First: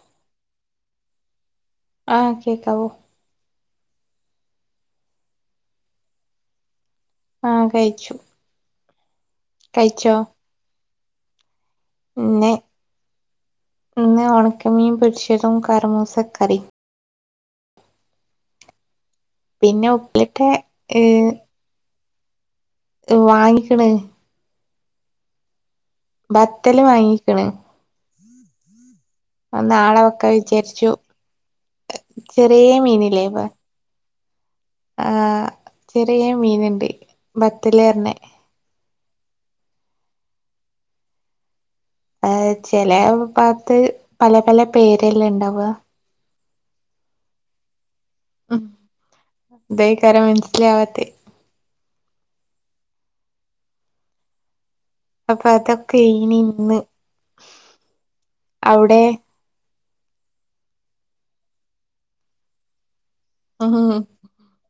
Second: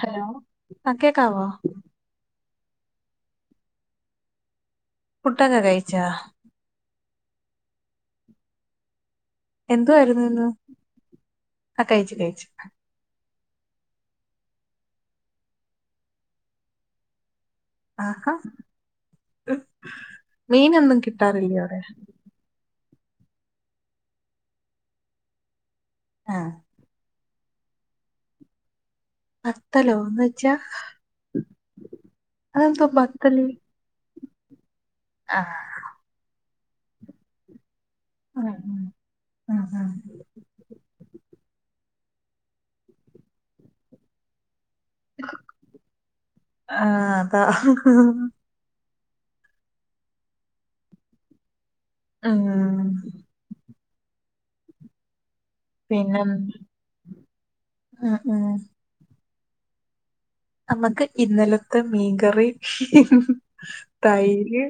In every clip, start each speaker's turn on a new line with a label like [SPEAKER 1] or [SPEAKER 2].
[SPEAKER 1] Hello ആഹ് കേക്കാവോ?
[SPEAKER 2] ആഹ്. കേക്കാവോ
[SPEAKER 1] ഫുഡൊക്കെ കഴിച്ചാ?
[SPEAKER 2] ആഹ് കഴിച്ചു. കഴിച്ചോ
[SPEAKER 1] എന്തുവായിരുന്നു ഇന്ന്. ആഹ് കഴിച്ച് കഴിച്ച്
[SPEAKER 2] ഇന്ന് ഇന്ന് ഒണക്കമീൻ പൊരിച്ചെതും, കർമൂസ കറിയും
[SPEAKER 1] ആഹാ.
[SPEAKER 2] പിന്നെ ഉപ്പിലിട്ടെ
[SPEAKER 1] മീനൊന്നും
[SPEAKER 2] ഏഹ്
[SPEAKER 1] കിട്ടാറില്ല അവടെ?
[SPEAKER 2] വാങ്ങിക്ക്ണ്.
[SPEAKER 1] ആ
[SPEAKER 2] നെത്തല് വാങ്ങിക്ക്ണ്. ആഹ്
[SPEAKER 1] ബത്തലോ
[SPEAKER 2] നാളെ
[SPEAKER 1] എന്ന്
[SPEAKER 2] വെക്കാ
[SPEAKER 1] വെച്ചാ
[SPEAKER 2] വിചാരിച്ചു. ചെറിയ
[SPEAKER 1] അതെന്തോ
[SPEAKER 2] മീനില്ലേ. പ്പ
[SPEAKER 1] ബത്തല് ആ
[SPEAKER 2] ആഹ് ചെറിയ മീന്ണ്ട്. ബെത്ത ലെർനെ‌.
[SPEAKER 1] ആഹ് ആഹ് ആഹ്
[SPEAKER 2] അഹ് ചെലേ ഭാഗത്ത് പല, പല പേരെല്ലേ ണ്ടാവാ.
[SPEAKER 1] ആഹ് അതാ.
[SPEAKER 2] ഉം. ദേ ക്കാരം മൻസിലാവത്തെ
[SPEAKER 1] ആഹ്
[SPEAKER 2] അപ്പൊ
[SPEAKER 1] പിന്നെ
[SPEAKER 2] അതൊക്കേയിനി ഇന്ന്.
[SPEAKER 1] ഉം, ഉം.
[SPEAKER 2] അവ്ടേ?
[SPEAKER 1] അമ്മക്ക് ഇന്നലത്തെ മീൻകറിം,
[SPEAKER 2] ഉം
[SPEAKER 1] തൈര്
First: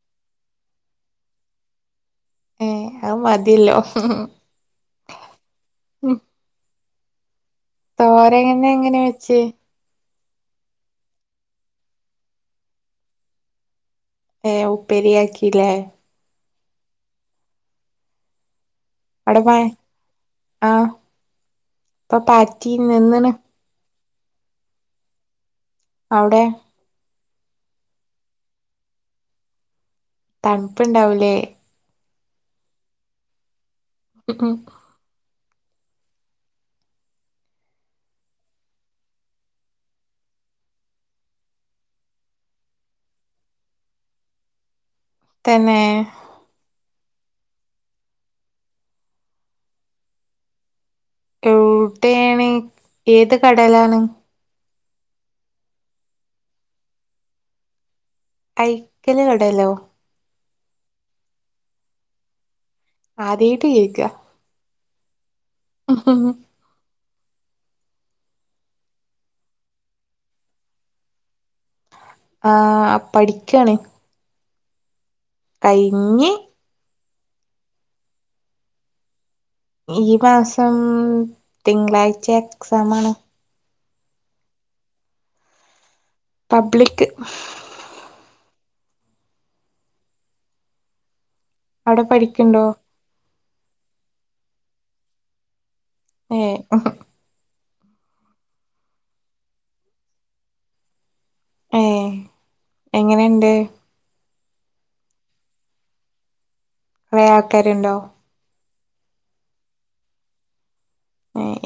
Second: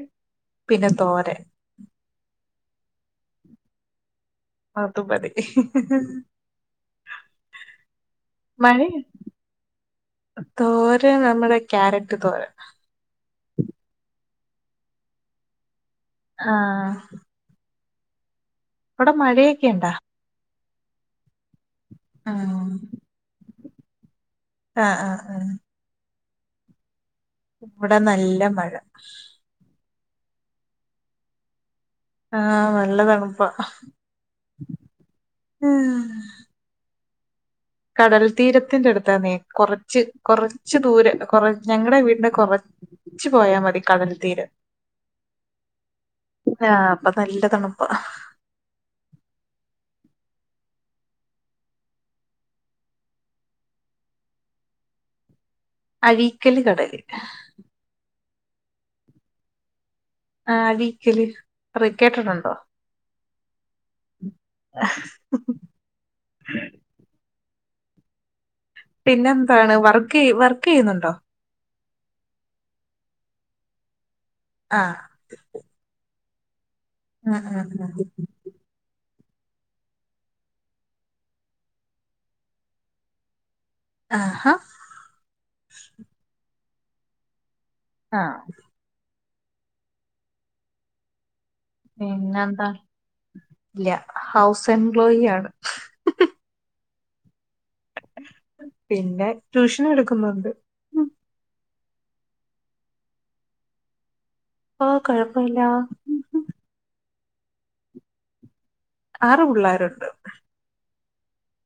[SPEAKER 1] പിന്നെ തോരൻ
[SPEAKER 2] ഉം. അഹ് മതില്ലോ?
[SPEAKER 1] അതു മതി. മഴ
[SPEAKER 2] തോരേനെങ്ങനെ വെച്ചേ?
[SPEAKER 1] തോരൻ നമ്മടെ ക്യാരറ്റ് തോരൻ
[SPEAKER 2] ഏഹ് ഉപ്പേരിയാക്കി ലേ.
[SPEAKER 1] ആഹ് അവ്ടെ
[SPEAKER 2] അവിടെ മ
[SPEAKER 1] മഴയൊക്കെ ണ്ടാ?
[SPEAKER 2] ആഹ് പ്പൊ
[SPEAKER 1] ഉം.
[SPEAKER 2] പാറ്റീന്ന്. നിന്ന്ണ്.
[SPEAKER 1] ആഹ് ആഹ് ആഹ്
[SPEAKER 2] അവ്ടോ?
[SPEAKER 1] ഇവ്ടെ നല്ല മഴ.
[SPEAKER 2] തൺപ്പ്ണ്ടാവും ലേ.
[SPEAKER 1] ആഹ് നല്ല തണ്പ്പാ.
[SPEAKER 2] [inaudible]
[SPEAKER 1] ആഹ് കടൽ തീരത്ത്ന്റെ അട്ത്താന്നേ. കൊറച്ച്, കൊറച്ച് ദൂരെ. കൊറ ഞങ്ങടെ വീട്ന്റെ കൊറ ച്ച് പോയാ മതി കടൽ തീരം.
[SPEAKER 2] തെന്നേ
[SPEAKER 1] ആ അപ്പം നല്ലതണുപ്പാ
[SPEAKER 2] ഡ്യൂട്ടിചെയ്യണേ ഏത് കടേലാണ്
[SPEAKER 1] അഴീക്കല് കടേല്
[SPEAKER 2] അയിക്കല് കടേലോ
[SPEAKER 1] ആ അഴീക്കല് അവ് കേട്ടിട്ടുണ്ടോ
[SPEAKER 2] ആദ്യായിട്ട് കേക്കാ
[SPEAKER 1] [inaudible]
[SPEAKER 2] ഓ ഹോ ഹൊ
[SPEAKER 1] പിന്നെന്താണ് വർക്ക് വർക്കുചെയ്യുന്നുണ്ടോ
[SPEAKER 2] ആ പഠിക്ക്യാണ്
[SPEAKER 1] ആ
[SPEAKER 2] കയിഞ്ഞ്
[SPEAKER 1] ആ ആ ആ
[SPEAKER 2] ഈമാസം തിങ്കളാഴ്ച എക്സാമാണ്
[SPEAKER 1] ആഹാ
[SPEAKER 2] പബ്ലിക്ക്
[SPEAKER 1] ആം
[SPEAKER 2] അവിടെ പഠിക്ക്ണ്ടോ
[SPEAKER 1] പിന്നെന്താ ഇല്ല ഹൗസ് എംപ്ലോയിയാണ്
[SPEAKER 2] ഏ ഒഹ്
[SPEAKER 1] പിന്നെ ട്യൂഷനും എടുക്കുന്നുണ്ട് ഉം
[SPEAKER 2] ഏ എങ്ങനെയൊണ്ട്
[SPEAKER 1] ഓ കൊഴപ്പമില്ല
[SPEAKER 2] കൊറെ ആൾക്കാരുണ്ടോ
[SPEAKER 1] ആറു പുള്ളേരൊണ്ട്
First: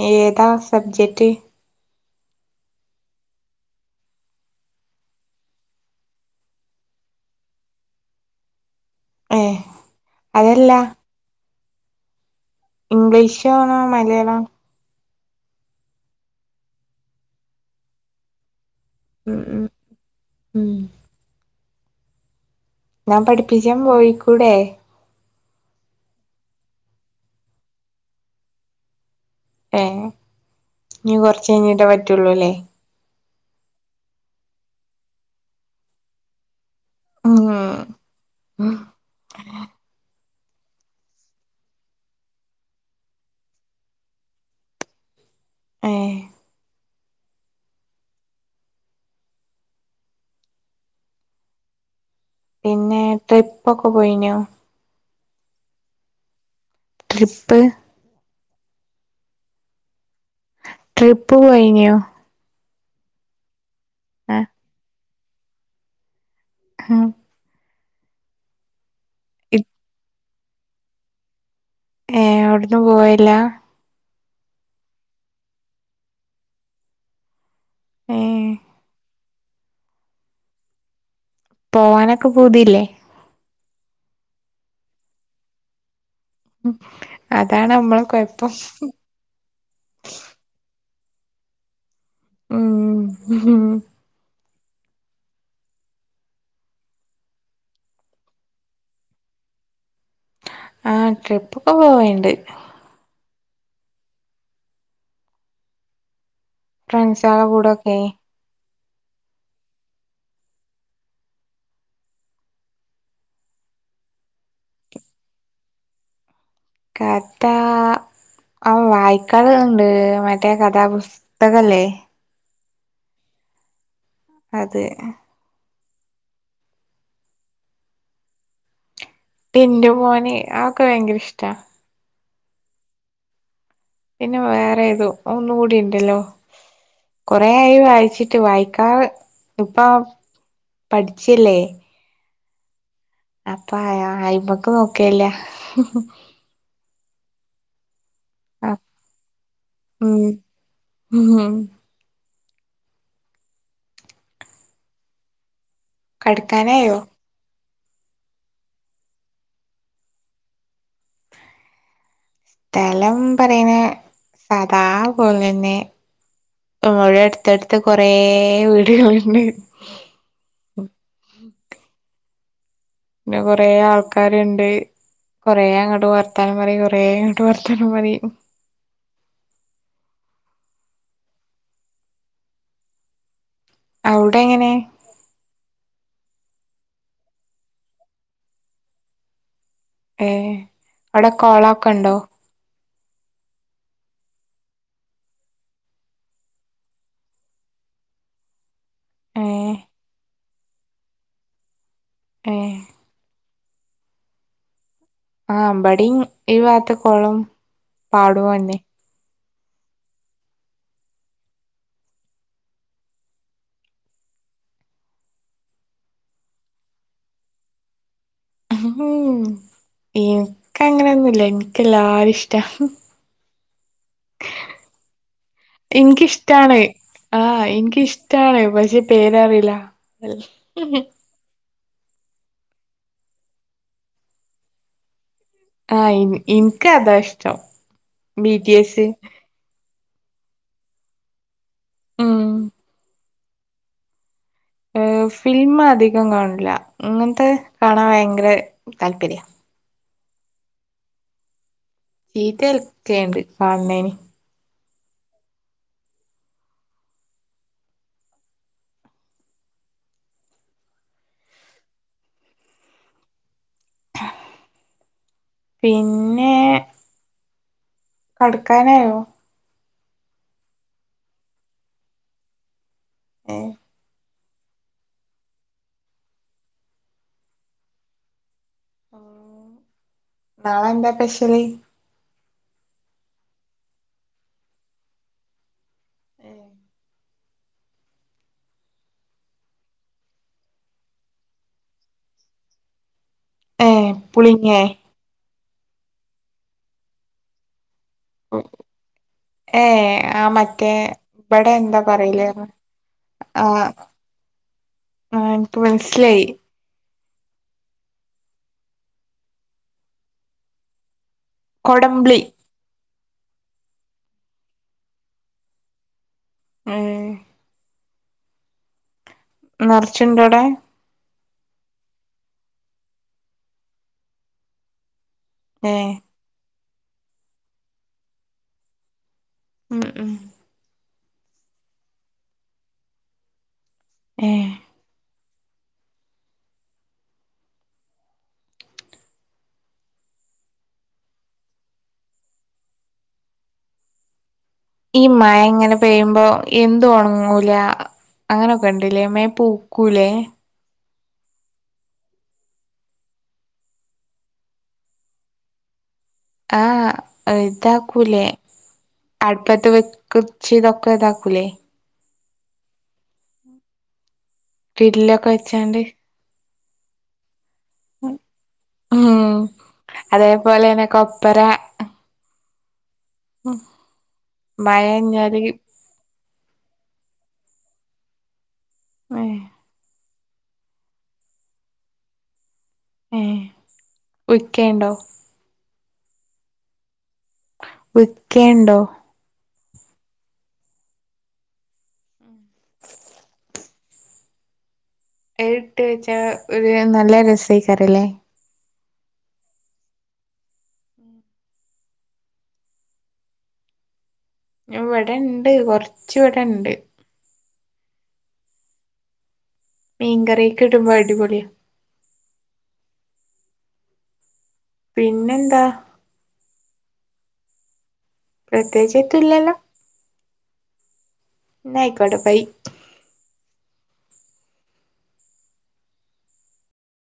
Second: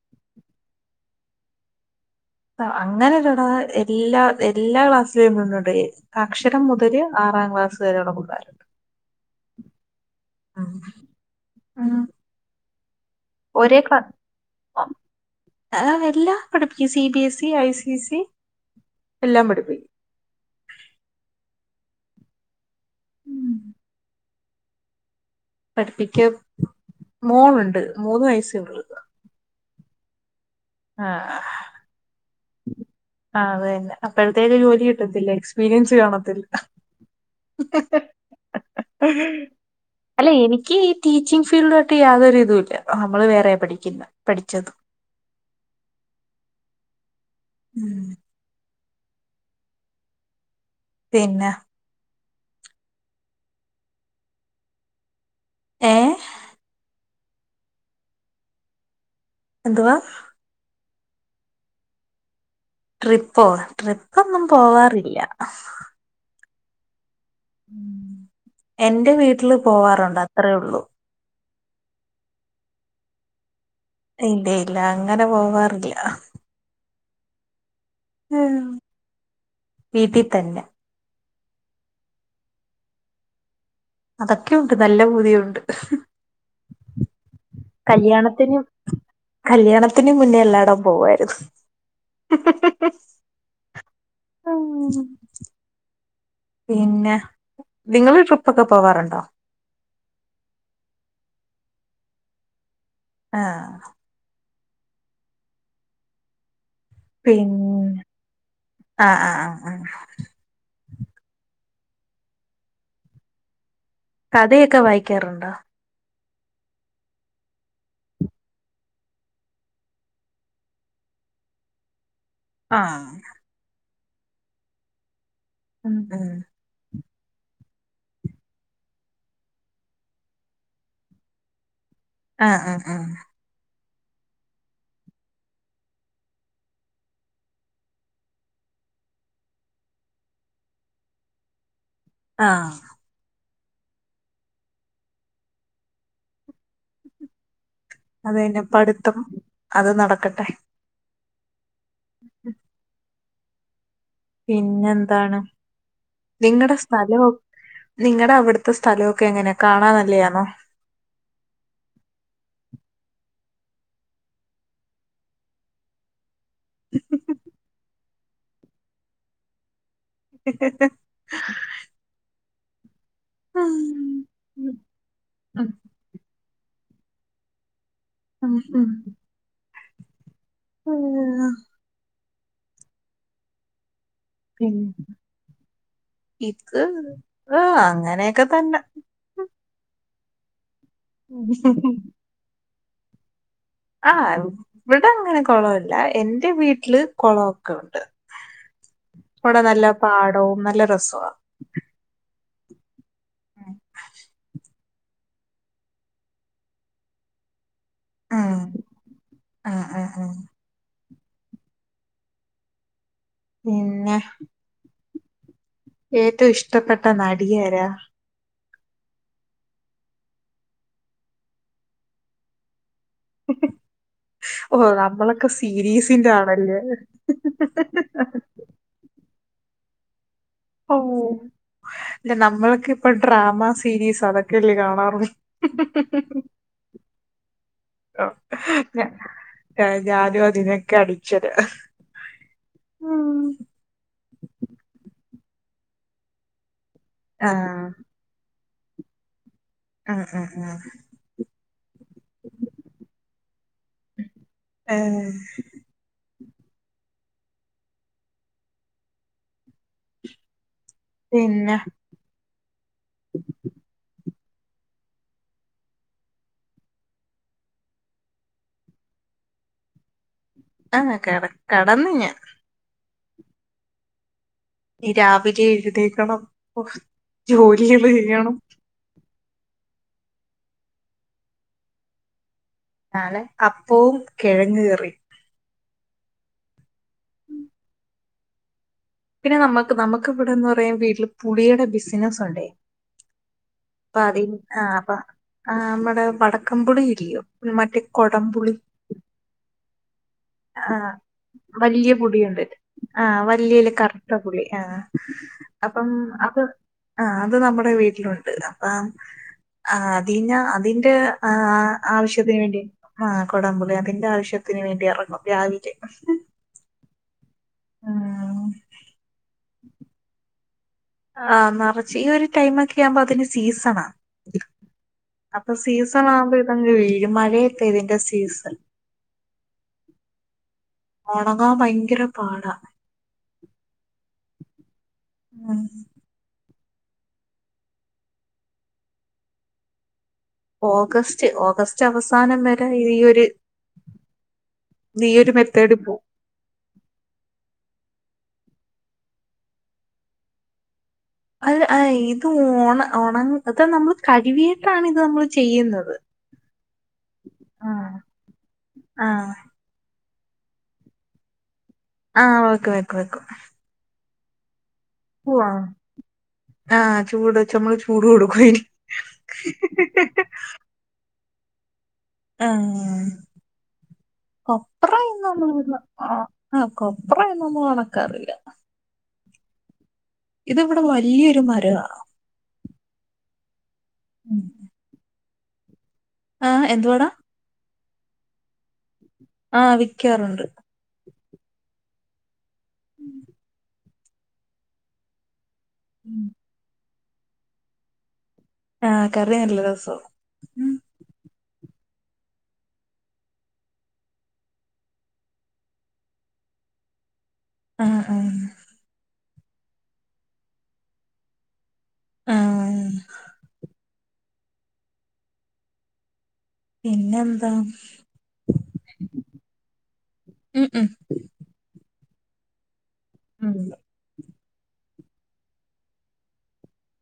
[SPEAKER 2] ഏതാ സബ്ജെക്റ്റ്
[SPEAKER 1] അങ്ങനെയല്ലെടാ എല്ലാ എല്ലാ ക്ലാസ്സിലും നിന്നൊണ്ട് അക്ഷരം മുതല് ആറാം ക്ലാസ് വരെയുള്ള പുള്ളേര്
[SPEAKER 2] ഏ അയല്ലാ
[SPEAKER 1] ആം
[SPEAKER 2] ഇംഗ്ലീഷാണോ മലയാളം
[SPEAKER 1] ആ എല്ലാംപഠിപ്പിക്കും C B S E, I C S C
[SPEAKER 2] ഉം ഉ ഉം ഞാൻ പഠിപ്പിച്ചാൻ പോയിക്കൂടെ
[SPEAKER 1] പഠിപ്പിക്കാൻ മോളുണ്ട് മൂന്നുവയസ്സേയൊള്ളൂ
[SPEAKER 2] ഏ
[SPEAKER 1] ആ
[SPEAKER 2] ഇനി കൊറച്ചുകഴിഞ്ഞിട്ടെ പറ്റുള്ളൂല്ലേ
[SPEAKER 1] ആ അതുതന്നെ അപ്പഴത്തേക്കും ജോലി കിട്ടത്തില്ലേ എക്സ്പീരിയൻസ് കാണത്തില്ല
[SPEAKER 2] ഉം
[SPEAKER 1] അല്ല എനിക്കീ ടീച്ചിങ് ഫീൽഡുമായിട്ട് യാതൊരു ഇതുമില്ല നമ്മള് വേറെയാ പഠിക്കുന്നെ പഠിച്ചത്
[SPEAKER 2] ഏ
[SPEAKER 1] ഉം പിന്നെ
[SPEAKER 2] പിന്നെ ട്രിപ്പൊക്കെ പോയിനോ
[SPEAKER 1] ഏ
[SPEAKER 2] ട്രിപ്പ്
[SPEAKER 1] എന്തുവാ
[SPEAKER 2] ട്രിപ്പ് പോയിഞ്ഞോ
[SPEAKER 1] ട്രിപ്പോ
[SPEAKER 2] ആ
[SPEAKER 1] ട്രിപ്പൊന്നും പോവാറില്ല
[SPEAKER 2] ഹ
[SPEAKER 1] ഉം എന്റെ വീട്ടില് പോവാറുണ്ട് അത്രേ ഒള്ളൂ
[SPEAKER 2] ഏ അവിട്ന്ന പോയില്ല
[SPEAKER 1] ഇല്ല ഇല്ല അങ്ങനെ പോവാറില്ല
[SPEAKER 2] ഏ
[SPEAKER 1] ഉം വിട്ടി തന്നെ
[SPEAKER 2] പോവാനൊക്കെ പൂതില്ലേ
[SPEAKER 1] അതൊക്കെ ഒണ്ട് നല്ല ബൂതിയുണ്ട്
[SPEAKER 2] ഉം അതാണ് നമ്മള് കൊഴ്പ്പം
[SPEAKER 1] കല്യാണത്തിന് കല്യാണത്തിന് മുന്നേ എല്ലാടം പോവാര്ന്നു
[SPEAKER 2] ഉം
[SPEAKER 1] ഉം പിന്നെ നിങ്ങള് ട്രിപ്പൊക്കെ പോവാറുണ്ടോ
[SPEAKER 2] ആഹ് ട്രിപ്പൊക്കെ പോവേണ്ട്
[SPEAKER 1] ആഹ്
[SPEAKER 2] ഫ്രണ്ട്സള കൂടെൊക്കെ
[SPEAKER 1] ആഹ് ആ ആ ആഹ് കഥയൊക്കെ വായിക്കാറുണ്ടോ
[SPEAKER 2] കഥ ആ വായിക്കറുണ്ട് മറ്റേ കഥാപുസ്തകില്ലേ
[SPEAKER 1] ആഹ്
[SPEAKER 2] അതെ
[SPEAKER 1] ഉം ഉം
[SPEAKER 2] ടിൻ്റു മോന് അതൊക്കെ ഭയങ്കരിഷ്ടാ.
[SPEAKER 1] ആഹ് ആഹ് ആഹ്
[SPEAKER 2] പിന്നെ വേറേതോ ഒന്നും കൂടി ഇണ്ടല്ലോ? കൊറേയായി വായിച്ചിട്ട് വായിക്കാ ഇപ്പൊം പഠിച്ചീല്ലേ.
[SPEAKER 1] ആഹ്
[SPEAKER 2] അപ്പോ അയ അയിമക്ക് നോക്കേല്ല.
[SPEAKER 1] അതേന്നെ പഠിത്തം അത്
[SPEAKER 2] ഉം
[SPEAKER 1] നടക്കട്ടെ.
[SPEAKER 2] ഉം
[SPEAKER 1] പിന്നെന്താണ് നിങ്ങടെ
[SPEAKER 2] കടക്കാനായോ
[SPEAKER 1] സ്ഥലവോ നിങ്ങടവിടുത്തെ സ്ഥലൊക്കെ എങ്ങനെ കാണാൻ നല്ലെയാണോ?
[SPEAKER 2] തെലം പറയ്‌ണെ സാദാപോലന്നെ. പ്പോയെടുത്തടുത്ത് കൊറേ വീടുകളുണ്ട്. പിന്നെ കൊറേ ആൾക്കാരുണ്ട് കൊറേ അങ്ങട്ട് വർ വർത്താന പറി കൊറേങ്ങട്ട് വർത്താനം പറയും
[SPEAKER 1] ഉം ഉം ഊ അ
[SPEAKER 2] ഔ
[SPEAKER 1] പിന്നെ ഇത് ആഹ് അങ്ങനേക്കെ തന്നെ.
[SPEAKER 2] ഏഹ് അവടെ കൊളോക്കെണ്ടോ?
[SPEAKER 1] ആഹ് ഇവിടങ്ങനെ കൊളൊല്ല എന്റെ വീട്ടില് കൊളോക്കുണ്ട്.
[SPEAKER 2] ഏ
[SPEAKER 1] ഇവ്ടെ നല്ല പാടോം നല്ല രസാ
[SPEAKER 2] ഏഹ് ആഹ് ഇമ്പടിം ഈ വാത്ത് കൊളോം പാടുഅന്നെ.
[SPEAKER 1] ആഹ് ആഹ് ആഹ് പിന്നെ ഏറ്റൊ ഇഷ്ടപ്പെട്ട നടിയാരാ?
[SPEAKER 2] ഉം ഇൻക്കങ്ങനൊന്നുല്ല. ഇൻകെല്ലാരിഷ്ട.
[SPEAKER 1] ഓഹ് നമ്മളൊക്കെ സീരീസിന്റെ
[SPEAKER 2] ഇൻക്കിഷ്ടാണ്
[SPEAKER 1] ആളല്ലേ.
[SPEAKER 2] ആ ഇൻക്കിഷ്ടാണ് പക്ഷെ പേരറിയില്ല വെ
[SPEAKER 1] ഓഹ് ഇല്ല നമ്മൾക്കിപ്പൊ ഡ്രാമ സീരീസ് അതൊക്കെല്ലേ കാണാറു
[SPEAKER 2] ആഹ് ഇൻ ഇൻക്കതാഷ്ടം ബി ടി എസ്.
[SPEAKER 1] ആഹ് ഞാനു അതിനൊക്കെ അഡിക്ഷനാ
[SPEAKER 2] ഉം
[SPEAKER 1] ഉം
[SPEAKER 2] ഉം ഫില്മ് അധികം കാണില്ല
[SPEAKER 1] ആ
[SPEAKER 2] ഇങ്ങനത്തെ കാണാൻ ഭയങ്കര താല്പര്യ.
[SPEAKER 1] ആഹ് ആഹ് ആഹ്
[SPEAKER 2] ചീത്ത ഏൽക്കെയേണ്ട് കാണ്‌ണേന്.
[SPEAKER 1] ഏഹ് പിന്നെ?
[SPEAKER 2] പിന്നെ കട്ക്കാനായോ?
[SPEAKER 1] ആഹ് കട കടന്നു ഞാൻ.
[SPEAKER 2] ഏഹ്
[SPEAKER 1] രാവിലെ എഴുന്നേക്കണം ഓഹ് ജോലികള് ചെയ്യണം
[SPEAKER 2] നാളെ എന്താ സ്പെഷ്യല്
[SPEAKER 1] എന്നാലെ അപ്പവും കിഴങ്ങ കറിയും
[SPEAKER 2] ഉം
[SPEAKER 1] പിന്നെ നമുക്ക് നമുക്ക് ഇവിടെന്ന് പറയാ വീട്ടില് പുളിയുടെ ബിസിനസ് ഉണ്ടെയ്
[SPEAKER 2] ഏ
[SPEAKER 1] അപ്പ അതി
[SPEAKER 2] പുളിങ്ങേ
[SPEAKER 1] ആഹ് അപ്പൊ ആ നമ്മടെ വടക്കൻപുളി ഇല്ലയോ ഉം മറ്റേ കൊടംപുളി
[SPEAKER 2] ഏഹ് ആഹ് മ
[SPEAKER 1] ആഹ് വലിയ പുളിയുണ്ട് ആഹ്
[SPEAKER 2] ആ
[SPEAKER 1] വലിയല് കറുത്ത പുളി ആഹ്
[SPEAKER 2] ആ എനിക്ക്
[SPEAKER 1] അപ്പം
[SPEAKER 2] മനസ്സിലായി
[SPEAKER 1] അത് ആഹ് അത് നമ്മുടെ വീട്ടിലുണ്ട് അപ്പം ആ അതിഞ്ഞ അതിന്റെ ആഹ്
[SPEAKER 2] കൊടംപുളി
[SPEAKER 1] ആവശ്യത്തിന് വേണ്ടി ആ കൊടംമ്പുളി അതിന്റെ ആവശ്യത്തിന് വേണ്ടി ഇറങ്ങും രാവിലെ
[SPEAKER 2] ഉം
[SPEAKER 1] ഊം
[SPEAKER 2] നിറച്ചുണ്ടോടെ
[SPEAKER 1] ആഹ് നിറച്ച് ഈ ഒരു ടൈമൊക്കെ ആവുമ്പോ അതിന് സീസണാ അപ്പൊ
[SPEAKER 2] ഏ
[SPEAKER 1] സീസൺ ആവുമ്പോ ഇതങ്‌ വീഴും മഴയത്തെ ഇതിന്റെ സീസൺ
[SPEAKER 2] ഉം ഉം
[SPEAKER 1] ഉണങ്ങാൻ ഭയങ്കര പാടാ
[SPEAKER 2] ഏഹ്
[SPEAKER 1] ഉം ഓഗസ്റ്റ് ഓഗസ്റ്റ് അവസാനം വരെ ഈ ഒരു
[SPEAKER 2] ഈ
[SPEAKER 1] ഒരു
[SPEAKER 2] മഴ
[SPEAKER 1] മെത്തേഡ്
[SPEAKER 2] ങ്ങനെ
[SPEAKER 1] പോവും
[SPEAKER 2] പെയ്യുമ്പോ എന്തു ഉണങ്ങൂല അങ്ങനെയൊക്കെ ണ്ടല്ലേ മേ പൂക്കൂലേ
[SPEAKER 1] അൽ ആഹ് ഇത് ഓണ ഓണം അതാ നമ്മൾ കഴുകിയിട്ടാണ് ഇത് നമ്മൾ ചെയ്യുന്നത്
[SPEAKER 2] ആഹ്
[SPEAKER 1] ആ
[SPEAKER 2] ഇതാക്കൂലെ
[SPEAKER 1] ആ
[SPEAKER 2] അടുപ്പത്തെ വ കുച്ച് തൊക്കെ താക്കുലേ
[SPEAKER 1] ആഹ് ഓക്കെ വെക്കു വെക്കു
[SPEAKER 2] ഗ്രില്ലൊക്കെ വെച്ചാണ്ട്
[SPEAKER 1] ആഹ് ചൂട് ച്ചമ്മഹ് ചൂട് കൊടുക്കായി
[SPEAKER 2] അതേപോലെനെ കോഫ്‌ പരാ
[SPEAKER 1] ഉം കൊപ്രം
[SPEAKER 2] മഴഞ്ഞാല്
[SPEAKER 1] [unintelligible] ആഹ് ഹ കൊപ്ര എന്നൊന്നും ഉണക്കറില്ല
[SPEAKER 2] അഹേ
[SPEAKER 1] ഇത് ഇവടെ വല്ല്യൊരു മരവാ
[SPEAKER 2] ഏഹ് ഒക്കേണ്ടോ
[SPEAKER 1] ആഹ് എന്തുവാടാ
[SPEAKER 2] വിക്കേണ്ടോ
[SPEAKER 1] ആഹ് വിക്കാറുണ്ട്
[SPEAKER 2] എയ്ട്ട് വെച്ചാ
[SPEAKER 1] ഉം.
[SPEAKER 2] ഒരു നല്ല രസയികാരല്ലേ
[SPEAKER 1] ആഹ് കറി നല്ല രസോ
[SPEAKER 2] ഇവിടെ ഇണ്ട് കൊർച് ഇവിടെണ്ട്
[SPEAKER 1] ആഹ് ആഹ്
[SPEAKER 2] മീൻകറീക് ഇടുമ്പോ അടിപൊളിയ
[SPEAKER 1] ആഹ്
[SPEAKER 2] പിന്നെന്താ
[SPEAKER 1] പിന്നെന്താ
[SPEAKER 2] പ്രത്യേച്ച് എത്തു ല്ലല്ലോ
[SPEAKER 1] ഉം ഉം
[SPEAKER 2] ന്നാ ആയ്കോട്ടെ ബൈ
[SPEAKER 1] ഉം